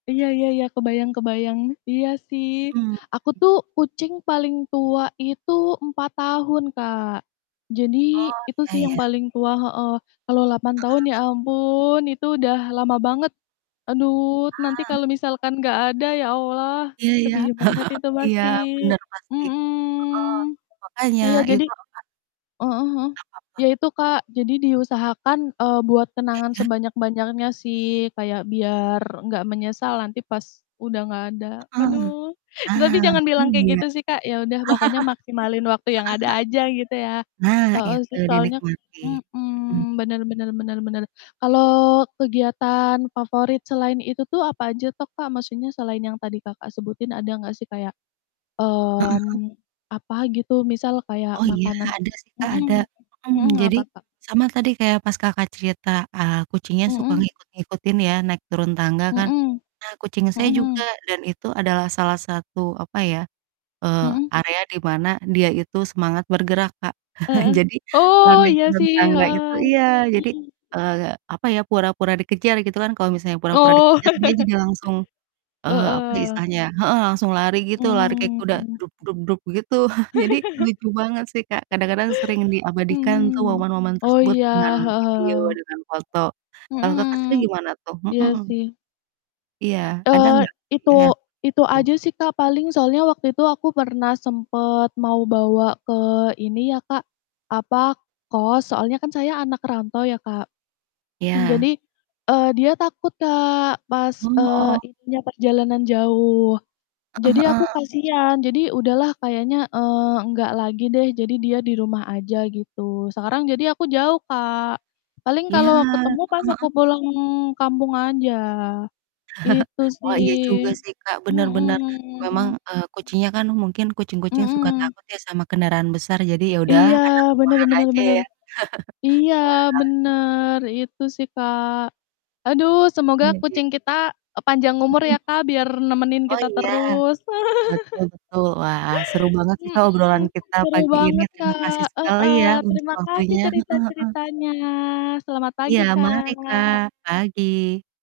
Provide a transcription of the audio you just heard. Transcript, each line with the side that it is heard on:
left: Iya iya iya, kebayang kebayang, iya sih.
right: Mmm.
left: Aku tuh kucing paling tua itu 4 tahun, Kak. Jadi,
right: Oh,
left: itu sih
right: iya
left: yang
right: iya.
left: paling tua heeh, kalau 8 tahun ya
right: Heeh.
left: ampun, itu udah lama banget. Aduh nanti
right: Ah.
left: kalau misalkan nggak ada ya Allah,
right: Iya iya,
left: sedih banget itu
right: iya,
left: pasti
right: benar, pasti.
left: mhm,
right: Heeh, makanya
left: iya, jadi
right: itu akan
left: heeh heeh,
right: Apa tuh?
left: ya itu Kak, jadi diusahakan, eee, buat
right: Iya
left: kenangan
right: iya.
left: sebanyak-banyaknya sih, kayak biar nggak menyesal nanti pas udah nggak ada,
right: Heeh,
left: aduh.
right: nah, iya.
left: Tapi jangan bilang
right: Heeh
left: kayak gitu sih Kak, ya udah pokoknya maksimalin waktu yang ada
right: heeh.
left: aja gitu ya
right: Nah,
left: heeh,
right: itu
left: sih soalnya
right: dinikmati, mhm.
left: mhm, benar benar benar benar. Kalau kegiatan favorit selain itu tuh apa aja toh, Kak? Maksudnya selain yang tadi Kakak sebutin ada nggak sih kayak,
right: Heeh heeh.
left: mmm, apa, gitu? Misal kayak
right: Oh iya,
left: makanan
right: ada sih Kak, ada,
left: mhm mhm,
right: mhm. Jadi,
left: apa, Kak?
right: sama tadi kayak pas Kakak cerita, eee, kucingnya suka
left: Mhm.
right: ngikut ngikutin ya, naik turun tangga kan.
left: Mhm,
right: Nah, kucing saya
left: mhm
right: juga,
left: mhm.
right: dan itu adalah salah satu, apa ya, eee,
left: Mhm.
right: area di mana dia itu semangat bergerak, Kak.
left: Heeh,
right: Jadi, kalau
left: oh,
right: naik
left: iya
right: turun
left: sih,
right: tangga itu
left: heeh,
right: iya, jadi,
left: mhm.
right: eee, apa ya, pura-pura dikejar gitu kan, kalau misalnya pura-pura
left: Oh.
right: dikejar, dia jadi langsung, eee, apa ya
left: Heeh.
right: istilahnya ya heeh, langsung lari gitu, lari kayak kuda,
left: Mmm.
right: begitu. Jadi lucu banget sih Kak, kadang-kadang sering diabadikan tuh
left: Mhm,
right: momen-momen
left: oh
right: tersebut
left: iya,
right: dengan
left: heeh
right: video
left: heeh.
right: dengan foto. Kalau Kakak sendiri
left: Mhm,
right: gimana, tuh?
left: iya
right: Mhm.
left: sih.
right: Iya, ada
left: Eee,
right: enggak?
left: itu
right: Iya ya,
left: itu
right: tuh.
left: aja sih Kak, paling soalnya waktu itu aku pernah sempet mau bawa ke ini ya, Kak, apa, kos, soalnya kan saya anak rantau ya, Kak. Mmm, jadi,
right: Iya.
left: eee, dia takut Kak, pas, eee,
right: Heeh.
left: intinya, perjalanan jauh.
right: Heeh
left: Jadi aku
right: heeh.
left: kasian, jadi udahlah kayaknya, eee, enggak lagi deh, jadi dia di rumah aja gitu, sekarang jadi aku jauh, Kak. Paling
right: Iya,
left: kalau
right: heeh
left: ketemu pas aku
right: heeh.
left: pulang kampung aja, itu
right: Oh, iya juga
left: sih.
right: sih, Kak, benar benar, memang,
left: Mhm.
right: eee, kucingnya kan mungkin kucing-kucing suka
left: Mhm.
right: takut ya sama kendaraan besar, jadi ya udahlah,
left: Iya,
right: anak
left: bener
right: rumahan
left: bener
right: aja
left: bener.
right: ya.
left: Iya
right: Wah.
left: bener, itu sih, Kak. Aduh, semoga
right: Iya iya.
left: kucing kita, e panjang umur
right: Mhm.
left: ya, Kak, biar nemenin
right: Oh
left: kita
right: iya?
left: terus.
right: Betul betul. Wah seru banget sih Kak,
left: Mhm,
right: obrolan kita
left: seru
right: pagi ini.
left: banget,
right: Terima kasih
left: Kak,
right: sekali
left: heeh.
right: ya, untuk
left: Terima kasih
right: waktunya. Heeh heeh.
left: cerita-ceritanya. Selamat
right: Iya,
left: pagi,
right: mari Kak,
left: Kak.
right: pagi.